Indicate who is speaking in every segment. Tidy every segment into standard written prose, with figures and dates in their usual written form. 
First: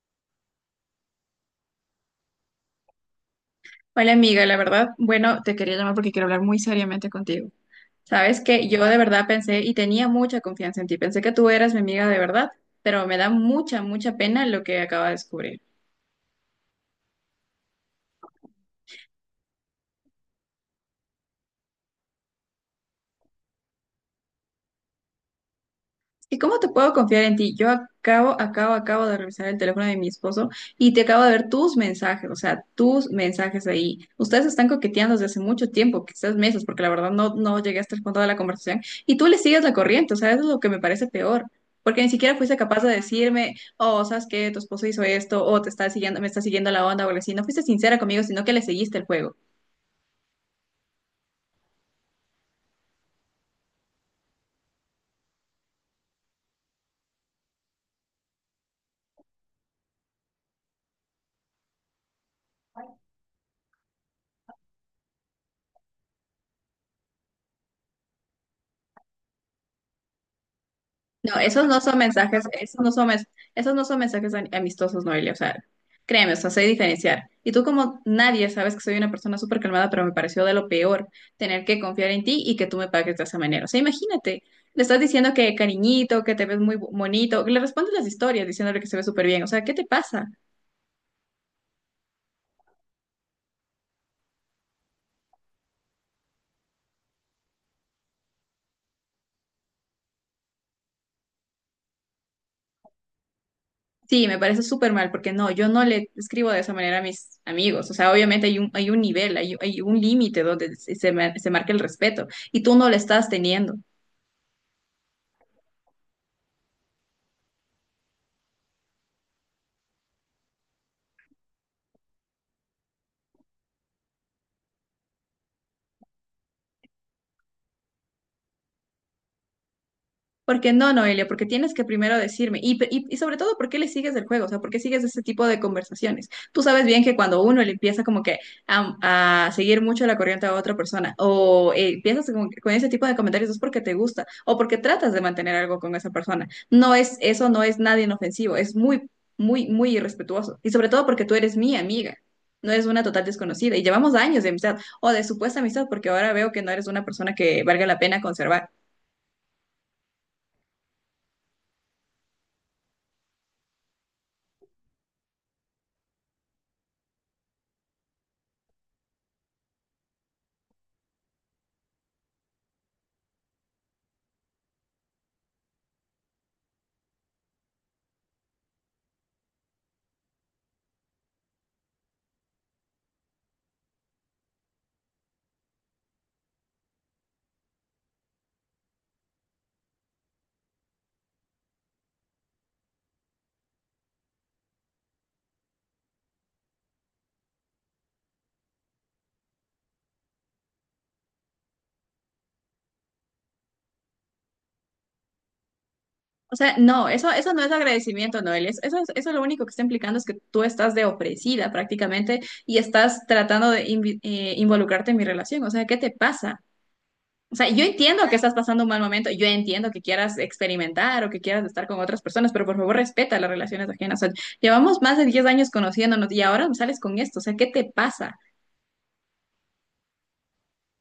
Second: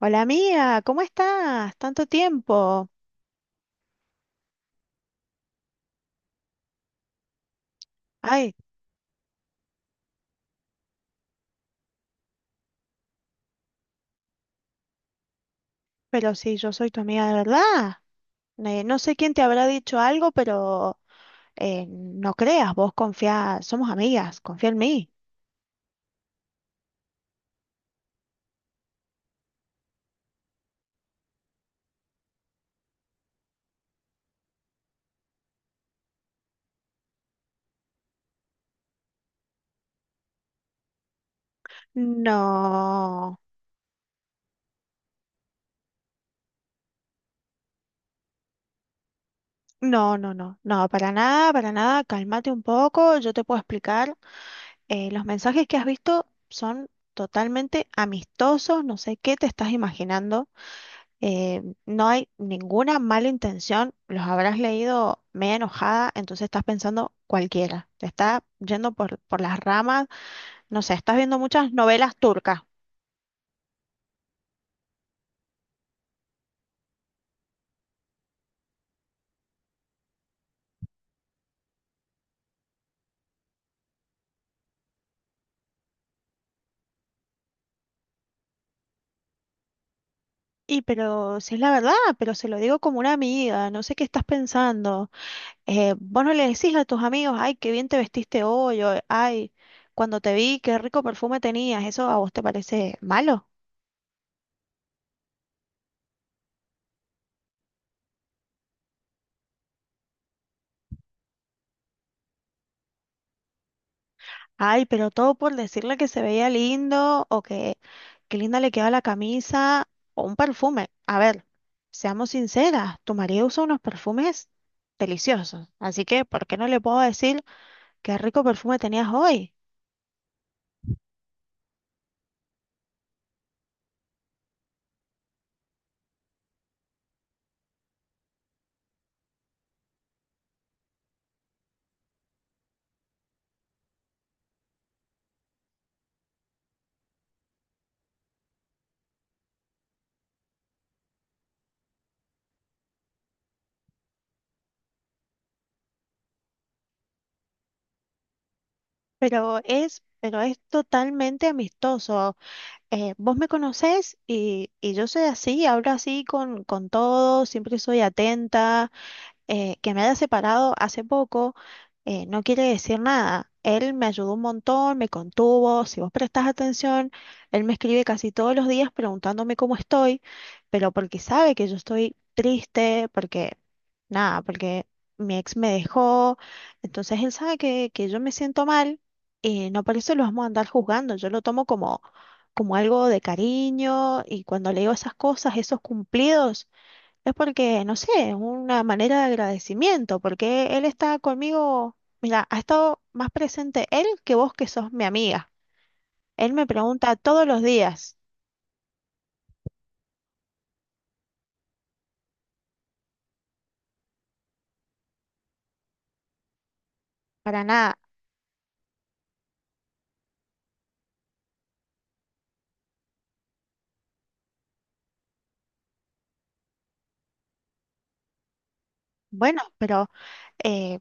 Speaker 1: Hola amiga, ¿cómo estás? Tanto tiempo.
Speaker 2: Hola amiga, la verdad, bueno, te quería llamar porque quiero hablar muy seriamente contigo. Sabes
Speaker 1: Ay,
Speaker 2: que yo de verdad pensé y tenía mucha confianza en ti, pensé que tú eras mi amiga de verdad, pero me da mucha, mucha pena lo que acaba de descubrir.
Speaker 1: pero sí, yo soy tu amiga de verdad. Ne- no sé quién te habrá dicho algo, pero no creas, vos confía, somos amigas, confía en mí.
Speaker 2: ¿Y cómo te puedo confiar en ti? Yo acabo de revisar el teléfono de mi esposo y te acabo de ver tus mensajes, o sea, tus mensajes ahí. Ustedes están coqueteando desde hace mucho tiempo, quizás meses, porque la verdad no llegué hasta el fondo de la conversación y tú le sigues la corriente, o sea, eso es lo que me parece peor, porque ni siquiera fuiste capaz de
Speaker 1: No,
Speaker 2: decirme, oh, ¿sabes qué? Tu esposo hizo esto, o te está siguiendo, me está siguiendo la onda o algo así. No fuiste sincera conmigo, sino que le seguiste el juego.
Speaker 1: no, no, no, no, para nada, cálmate un poco, yo te puedo explicar. Los mensajes que has visto son totalmente amistosos, no sé qué te estás imaginando. No hay ninguna mala intención, los habrás leído media enojada, entonces estás pensando cualquiera, te está yendo por las ramas, no sé, estás
Speaker 2: No,
Speaker 1: viendo
Speaker 2: esos
Speaker 1: muchas
Speaker 2: no son
Speaker 1: novelas
Speaker 2: mensajes,
Speaker 1: turcas.
Speaker 2: esos no son mensajes amistosos, Noelia. O sea, créeme, o sea, sé diferenciar. Y tú como nadie sabes que soy una persona súper calmada, pero me pareció de lo peor tener que confiar en ti y que tú me pagues de esa manera. O sea, imagínate, le estás diciendo que cariñito, que te ves muy bonito, que le respondes las historias diciéndole que se ve súper bien. O sea, ¿qué te pasa?
Speaker 1: Y pero si es la verdad, pero se lo digo como una amiga, no sé qué estás pensando. Vos no le decís a tus amigos, ay, qué bien te vestiste hoy, o, ay, cuando te vi, qué rico perfume tenías, ¿eso a vos te parece malo?
Speaker 2: Sí, me parece súper mal, porque no, yo no le escribo de esa manera a mis amigos. O sea, obviamente hay un nivel, hay hay un límite donde se, se marca el respeto y tú no lo estás teniendo.
Speaker 1: Ay, pero todo por decirle que se veía lindo o que qué linda le queda la camisa o un perfume. A ver, seamos sinceras, tu marido usa unos perfumes deliciosos, así que ¿por qué no le puedo decir qué rico perfume tenías hoy?
Speaker 2: Porque no, Noelia, porque tienes que primero decirme, y sobre todo, ¿por qué le sigues el juego? O sea, ¿por qué sigues ese tipo de conversaciones? Tú sabes bien que cuando uno le empieza como que a seguir mucho la corriente a otra persona, o empiezas como que con ese tipo de comentarios, es porque te gusta, o porque tratas de mantener algo con esa persona. No es, eso no es nada inofensivo, es muy irrespetuoso. Y sobre todo porque tú eres mi amiga, no eres una total desconocida, y llevamos años de amistad, o de supuesta amistad, porque ahora veo que no eres una persona que valga la pena conservar.
Speaker 1: Pero es totalmente amistoso. Vos me conocés y yo soy así, hablo así con todos, siempre soy atenta. Que me haya separado hace poco no quiere decir nada. Él me ayudó un montón, me contuvo. Si vos prestás atención, él me escribe casi todos los días preguntándome cómo estoy, pero porque sabe que yo estoy triste, porque nada, porque mi ex me dejó. Entonces él sabe que yo me siento mal y no por eso lo vamos a andar juzgando. Yo lo tomo como, como algo de cariño y cuando le digo esas cosas, esos cumplidos. Es porque, no sé, es una manera de agradecimiento, porque él está conmigo, mira, ha estado más presente él que vos que sos mi amiga. Él
Speaker 2: O
Speaker 1: me
Speaker 2: sea, no,
Speaker 1: pregunta
Speaker 2: eso,
Speaker 1: todos
Speaker 2: eso
Speaker 1: los
Speaker 2: no es
Speaker 1: días,
Speaker 2: agradecimiento, Noel. Eso, eso lo único que está implicando es que tú estás de ofrecida prácticamente y estás tratando de involucrarte en mi relación. O sea, ¿qué te pasa? O
Speaker 1: para
Speaker 2: sea, yo
Speaker 1: nada,
Speaker 2: entiendo que estás pasando un mal momento, yo entiendo que quieras experimentar o que quieras estar con otras personas, pero por favor respeta las relaciones ajenas. O sea, llevamos más de 10 años conociéndonos y ahora sales con esto. O sea, ¿qué te pasa?
Speaker 1: bueno, pero eh,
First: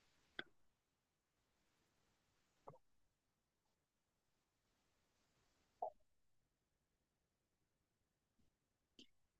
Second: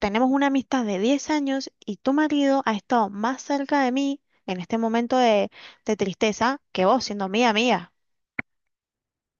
Speaker 1: tenemos una amistad de 10 años y tu marido ha estado más cerca de mí en este momento de tristeza que vos siendo mi amiga.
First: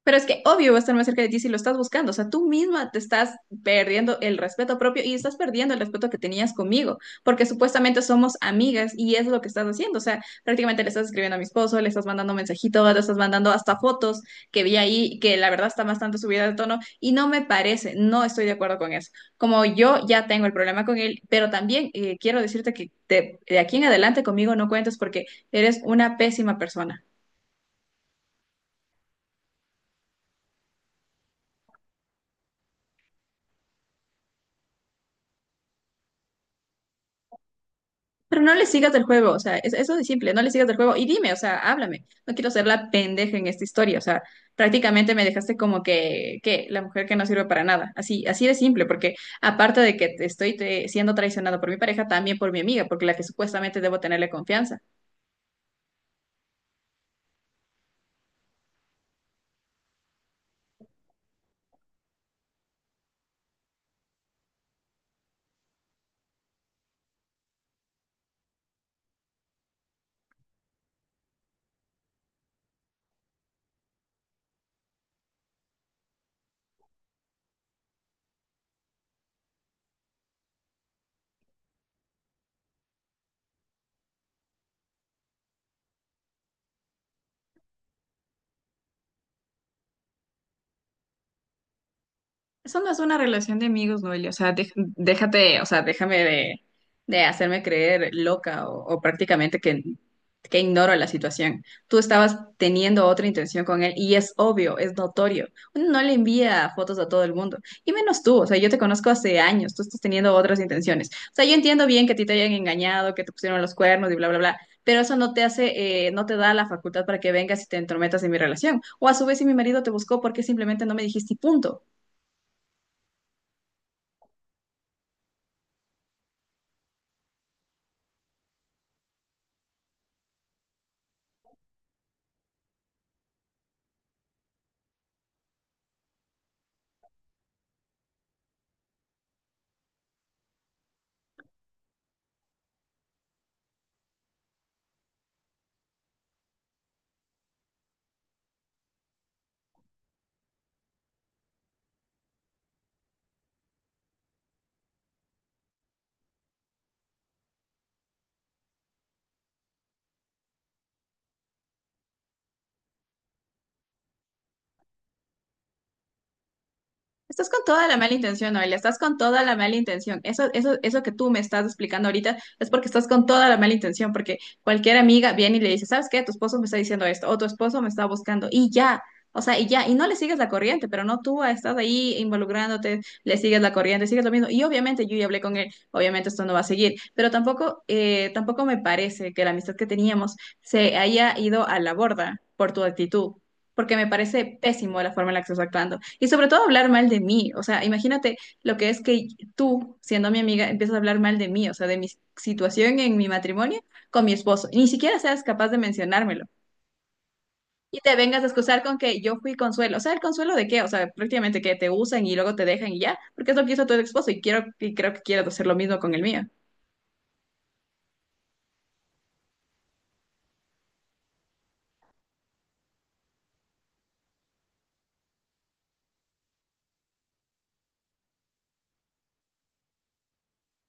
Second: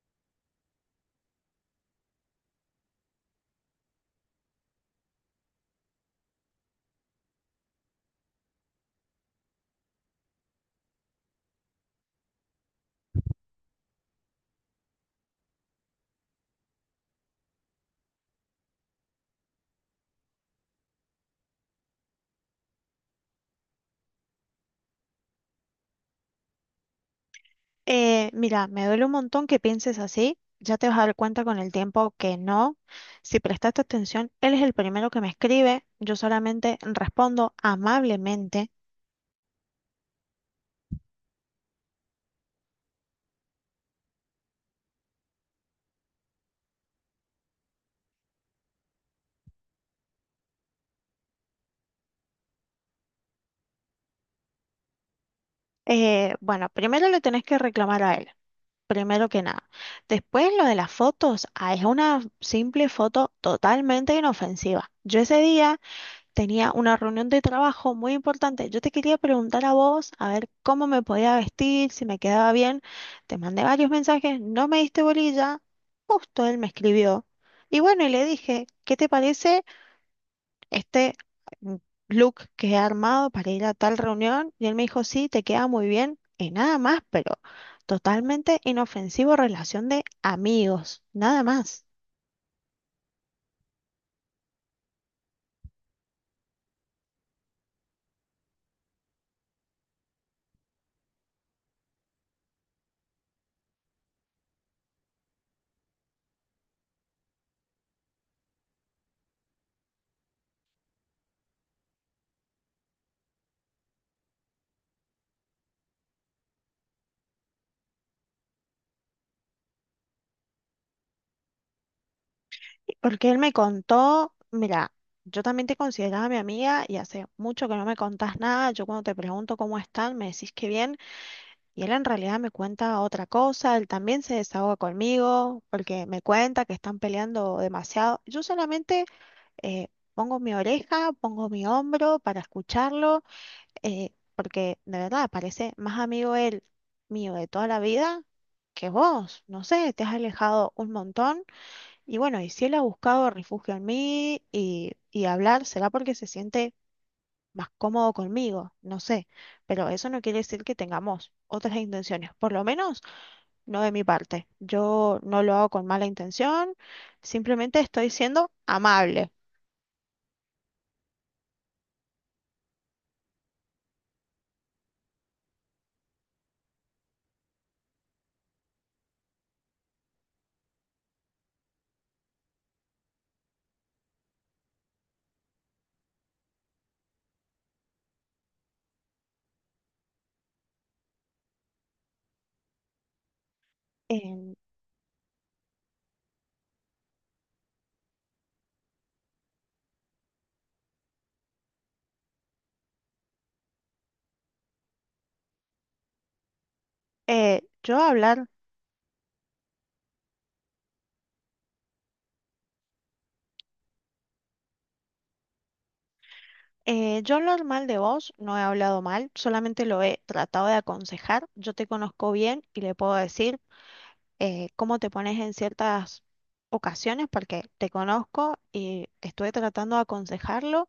Speaker 2: Pero es que obvio va a estar más cerca de ti si lo estás buscando. O sea, tú misma te estás perdiendo el respeto propio y estás perdiendo el respeto que tenías conmigo, porque supuestamente somos amigas y es lo que estás haciendo. O sea, prácticamente le estás escribiendo a mi esposo, le estás mandando mensajitos, le estás mandando hasta fotos que vi ahí, que la verdad está bastante subida de tono y no me parece, no estoy de acuerdo con eso. Como yo ya tengo el problema con él, pero también quiero decirte que de aquí en adelante conmigo no cuentes porque eres una pésima persona.
Speaker 1: Mira, me duele un montón que pienses así. Ya te vas a dar cuenta con el tiempo que no. Si prestaste atención, él es el primero que me escribe. Yo solamente respondo
Speaker 2: Pero no le
Speaker 1: amablemente.
Speaker 2: sigas el juego, o sea, eso de simple, no le sigas el juego y dime, o sea, háblame, no quiero ser la pendeja en esta historia, o sea, prácticamente me dejaste como que la mujer que no sirve para nada, así, así de simple, porque aparte de que te estoy siendo traicionado por mi pareja, también por mi amiga, porque la que supuestamente debo tenerle confianza.
Speaker 1: Bueno, primero le tenés que reclamar a él, primero que nada. Después lo de las fotos, ah, es una simple foto totalmente inofensiva. Yo ese día tenía una reunión de trabajo muy importante. Yo te quería preguntar a vos, a ver cómo me podía vestir, si me quedaba bien. Te mandé varios mensajes, no me diste bolilla. Justo él me escribió. Y bueno, y le dije, ¿qué te parece este mm, look que he armado para ir a tal reunión? Y él me dijo, sí, te queda muy bien. Y nada más, pero totalmente inofensivo, relación de amigos, nada más.
Speaker 2: Eso no es una relación de amigos, Noelia. O sea, déjate, o sea, déjame de hacerme creer loca o prácticamente que ignoro la situación. Tú estabas teniendo otra intención con él y es obvio, es notorio. Uno no le envía fotos a todo el mundo. Y menos tú, o sea, yo te conozco hace años, tú estás teniendo otras intenciones. O sea, yo entiendo bien que a ti te hayan engañado, que te pusieron los cuernos y bla, bla, bla. Pero eso no te hace, no te da la facultad para que vengas y te entrometas en mi relación. O a su vez, si mi marido te buscó, ¿porque simplemente no me dijiste y punto?
Speaker 1: Porque él me contó, mira, yo también te consideraba mi amiga y hace mucho que no me contás nada. Yo cuando te pregunto cómo están, me decís que bien y él en realidad me cuenta otra cosa. Él también se desahoga conmigo porque me cuenta que están peleando demasiado. Yo solamente eh, pongo mi oreja, pongo mi hombro para escucharlo, porque de verdad parece más amigo él mío de toda la vida que vos. No sé, te has alejado un montón. Y bueno, y si él ha buscado refugio en mí y hablar, será porque se siente más cómodo conmigo, no sé, pero eso no quiere decir que tengamos otras intenciones, por lo menos no de mi parte. Yo no lo hago con mala intención,
Speaker 2: Estás con
Speaker 1: simplemente
Speaker 2: toda la
Speaker 1: estoy
Speaker 2: mala
Speaker 1: siendo
Speaker 2: intención, Noelia, estás con
Speaker 1: amable.
Speaker 2: toda la mala intención. Eso que tú me estás explicando ahorita es porque estás con toda la mala intención, porque cualquier amiga viene y le dice, ¿sabes qué? Tu esposo me está diciendo esto, o tu esposo me está buscando, y ya, o sea, y ya, y no le sigues la corriente, pero no tú estás ahí involucrándote, le sigues la corriente, sigues lo mismo. Y obviamente yo ya hablé con él, obviamente esto no va a seguir, pero tampoco, tampoco me parece que la amistad que teníamos se haya ido a la borda por tu actitud porque me
Speaker 1: En-
Speaker 2: parece pésimo la forma en la que estás actuando. Y sobre todo hablar mal de mí. O sea, imagínate lo que es que tú, siendo mi amiga, empiezas a hablar mal de mí, o sea, de mi situación en mi matrimonio con mi esposo. Ni siquiera seas capaz de mencionármelo.
Speaker 1: eh, yo
Speaker 2: Y te vengas
Speaker 1: hablar,
Speaker 2: a excusar con que yo fui consuelo. O sea, ¿el consuelo de qué? O sea, prácticamente que te usan y luego te dejan y ya, porque es lo que hizo tu esposo y quiero, y creo que quieras hacer lo mismo con el mío.
Speaker 1: yo hablar mal de vos, no he hablado mal, solamente lo he tratado de aconsejar. Yo te conozco bien y le puedo decir cómo te pones en ciertas ocasiones, porque te conozco y estuve tratando de aconsejarlo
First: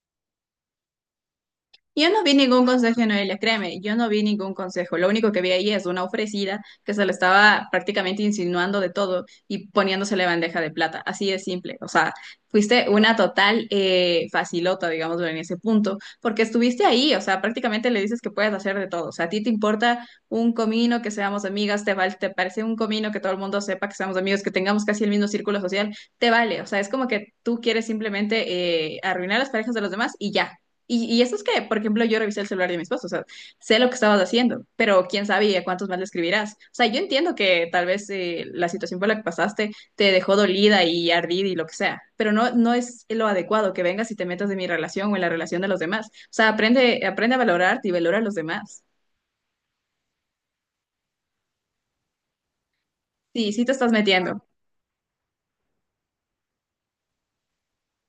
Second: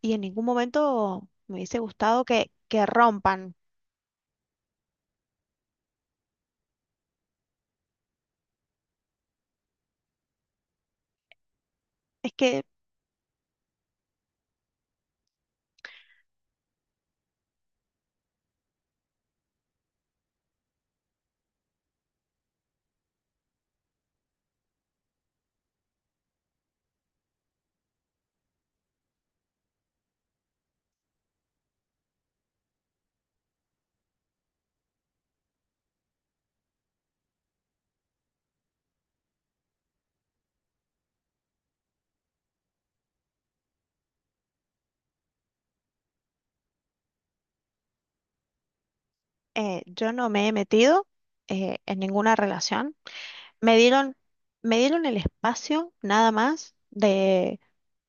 Speaker 1: y en ningún momento me hubiese
Speaker 2: Yo
Speaker 1: gustado
Speaker 2: no vi
Speaker 1: que,
Speaker 2: ningún
Speaker 1: que
Speaker 2: consejo Noelia,
Speaker 1: rompan.
Speaker 2: créeme, yo no vi ningún consejo. Lo único que vi ahí es una ofrecida que se le estaba prácticamente insinuando de todo y poniéndosele bandeja de plata. Así de simple. O sea,
Speaker 1: Es que
Speaker 2: fuiste una total facilota, digamos, en ese punto, porque estuviste ahí. O sea, prácticamente le dices que puedes hacer de todo. O sea, a ti te importa un comino que seamos amigas, te vale, te parece un comino que todo el mundo sepa que seamos amigos, que tengamos casi el mismo círculo social, te vale. O sea, es como que tú quieres simplemente arruinar las parejas de los demás y ya. Y eso es que, por ejemplo, yo revisé el celular de mi esposo, o sea, sé lo que estabas haciendo, pero quién sabe y a cuántos más le escribirás. O sea, yo entiendo que tal vez la situación por la que pasaste te dejó dolida y ardida y lo que sea, pero no, no es lo adecuado que vengas y te metas en mi relación o en la relación de los demás. O sea, aprende, aprende a valorarte y valora a los demás.
Speaker 1: yo no me he metido en ninguna relación.
Speaker 2: Sí, sí te
Speaker 1: Me
Speaker 2: estás
Speaker 1: dieron,
Speaker 2: metiendo.
Speaker 1: me dieron el espacio nada más de,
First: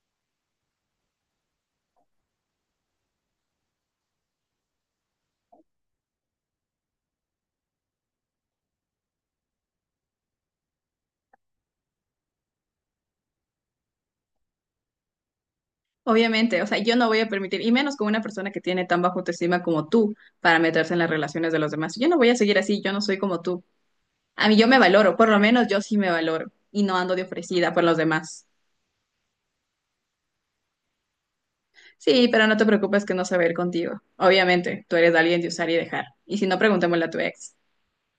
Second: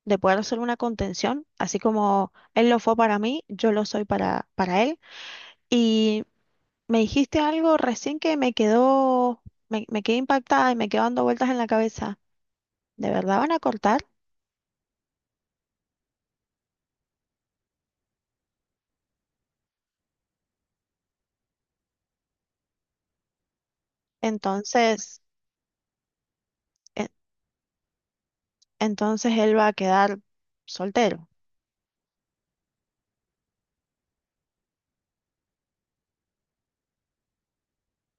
Speaker 1: de poder hacer una contención, así como él lo fue para mí, yo lo soy para él. Y me dijiste algo recién que me quedó, me quedé impactada y me quedó dando vueltas en la cabeza. ¿De verdad van a cortar?
Speaker 2: Obviamente, o sea, yo no voy a permitir, y menos con una persona que tiene tan bajo autoestima como tú, para meterse en las relaciones de los demás. Yo no voy a seguir así, yo no soy como tú. A mí yo me valoro,
Speaker 1: Entonces,
Speaker 2: por lo menos yo sí me valoro y no
Speaker 1: e-
Speaker 2: ando de ofrecida por los demás.
Speaker 1: entonces él va a quedar soltero.
Speaker 2: Sí, pero no te preocupes que no se va a ir contigo. Obviamente, tú eres alguien de usar y dejar. Y si no, preguntémosle a tu ex,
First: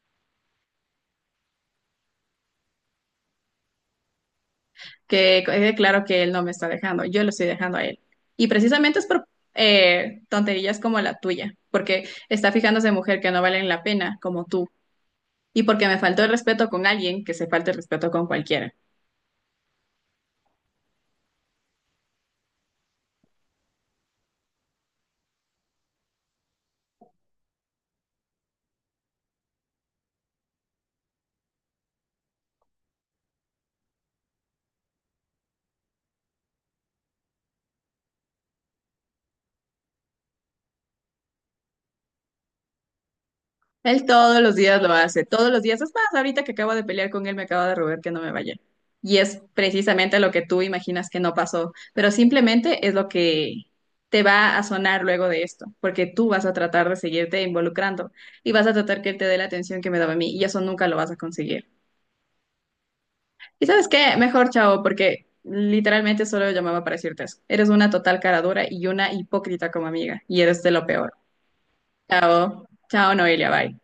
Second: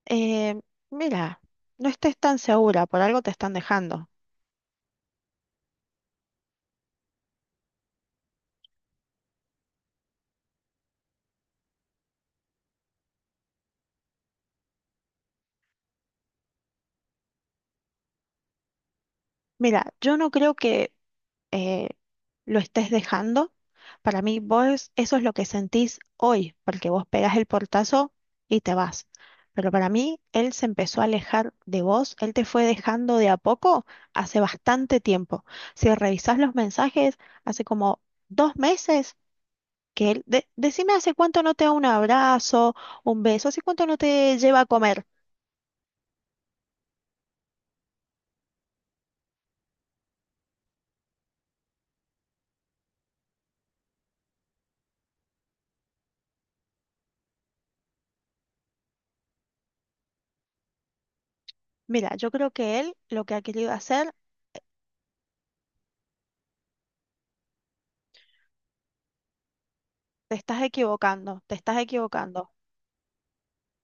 Speaker 1: Eh, Mira, no estés tan segura, por algo te están dejando.
Speaker 2: que quede claro que él no me está dejando, yo lo estoy dejando a él. Y precisamente es por tonterías como la tuya, porque está fijándose en mujer que no valen la pena, como tú, y porque me faltó el respeto con alguien que se falte el respeto con cualquiera.
Speaker 1: Mira, yo no creo que eh, lo estés dejando. Para mí, vos, eso es lo que sentís hoy, porque vos pegás el portazo y te vas. Pero para mí, él se empezó a alejar de vos, él te fue dejando de a poco hace bastante tiempo. Si revisás los mensajes, hace como 2 meses que él, decime hace cuánto no te da un abrazo, un beso, hace cuánto no
Speaker 2: Él
Speaker 1: te
Speaker 2: todos los
Speaker 1: lleva a
Speaker 2: días lo
Speaker 1: comer.
Speaker 2: hace, todos los días. Es más, ahorita que acabo de pelear con él, me acaba de robar que no me vaya. Y es precisamente lo que tú imaginas que no pasó, pero simplemente es lo que te va a sonar luego de esto, porque tú vas a tratar de seguirte involucrando y vas a tratar que él te dé la atención que me daba a mí y eso nunca lo vas a conseguir.
Speaker 1: Mira, yo creo que él lo que ha
Speaker 2: ¿Y
Speaker 1: querido
Speaker 2: sabes
Speaker 1: hacer,
Speaker 2: qué? Mejor chao, porque literalmente solo llamaba para decirte eso. Eres una total cara dura y una hipócrita como amiga
Speaker 1: te
Speaker 2: y
Speaker 1: estás
Speaker 2: eres de lo peor.
Speaker 1: equivocando, te estás equivocando.
Speaker 2: Chao, chao Noelia, bye.